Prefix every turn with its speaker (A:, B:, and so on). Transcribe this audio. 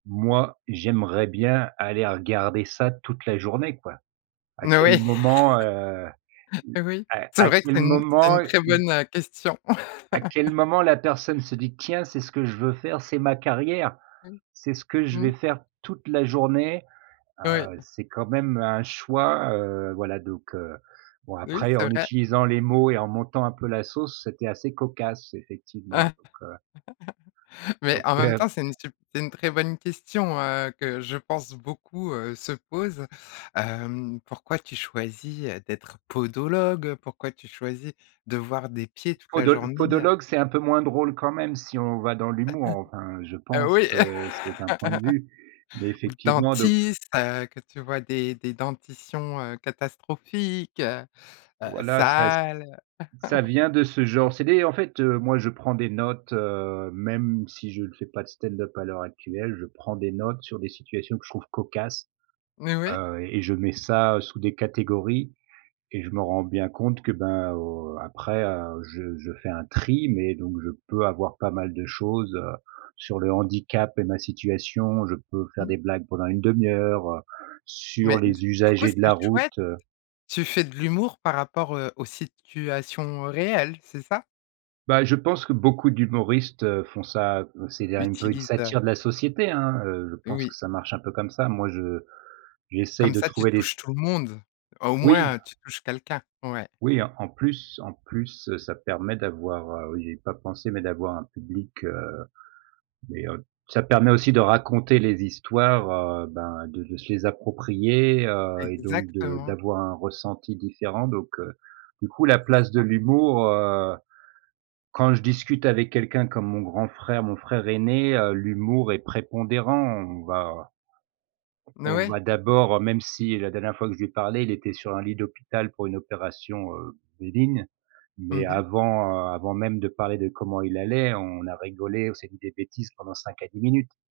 A: Moi j'aimerais bien aller regarder ça toute la journée, quoi. À
B: N
A: quel
B: oui.
A: moment, heu
B: Oui,
A: à
B: c'est
A: à
B: vrai que
A: quel
B: c'est une c'est une
A: moment
B: très
A: y
B: bonne, heu, question.
A: à quel moment la personne se dit: «Tiens, c'est ce que je veux faire, c'est ma carrière. C'est ce que je vais
B: Mmh.
A: faire toute la journée,
B: Oui.
A: heu» c'est quand même un choix, heu, voilà donc heu, bon
B: Oui
A: après
B: c'est
A: en
B: vrai.
A: utilisant les mots et en montant un peu la sauce, c'était assez cocasse effectivement
B: Ah,
A: donc heu
B: mais
A: Donc
B: en même
A: heu
B: temps, c'est une sup c'est une très bonne question, heu, que je pense beaucoup, heu, se pose, hem. Pourquoi tu choisis, heu, d'être podologue, heu, pourquoi tu choisis de voir des pieds toute la
A: Podol
B: journ ée, heu
A: podologue, c'est un peu moins drôle quand même, si on va dans l'humour. Enfin je
B: Heu,
A: pense,
B: oui,
A: heu, c'est un point de vue, mais
B: ou
A: effectivement de
B: dentiste, heu, que tu vois des des dentitions, heu, catastrophiques, heu,
A: Voilà ça s
B: sales, heu
A: ça vient de ce genre c'est des en fait, heu, moi je prends des notes, heu, même si je le fais pas de stand-up à l'heure actuelle. Je prends des notes sur des situations que je trouve cocasses,
B: Mais ouais.
A: heu, et je mets ça sous des catégories, et je me rends bien compte que, ben, heu, après, heu, je je fais un tri, mais donc je peux avoir pas mal de choses, heu, sur le handicap et ma situation. Je peux faire
B: Mmh.
A: des blagues pendant une 1/2 heure, heu, sur
B: Mais du
A: les
B: du coup
A: usagers de
B: c'est
A: la route,
B: chouette.
A: heu
B: Tu fais de l'humour par rapport, heu, aux situations, heu, réelles, c'est ça?
A: Bah, je pense que beaucoup d'humoristes, heu, font ça, c'est de un peu une
B: Utilise, heu
A: satire de la société hein, heu, je pense
B: Oui.
A: que ça marche un peu comme ça. Moi je j'essaye
B: Comme
A: de
B: ça, tu
A: trouver des s
B: touches tout le monde. Au
A: Oui.
B: moins tu touches quelqu'un. Ouais.
A: Oui en en plus en plus, heu, ça permet d'avoir, heu oui j'y ai pas pensé mais d'avoir un public, heu, mais heu ça permet aussi de raconter les histoires, heu, ben de se les approprier, heu, et donc de
B: Exactement.
A: d'avoir un ressenti différent donc heu, du coup la
B: C'est
A: place de
B: ça.
A: l'humour, heu, quand je discute avec quelqu'un comme mon grand frère. Mon frère aîné, heu, l'humour est prépondérant, on va
B: N
A: on
B: ouais.
A: va d'abord même si la dernière fois que je lui ai parlé, il était sur un lit d'hôpital pour une opération, heu, bénigne, mais
B: Mmh mh.
A: avant, heu, avant même de parler de comment il allait, on a rigolé, on s'est dit des bêtises pendant 5 à 10 minutes.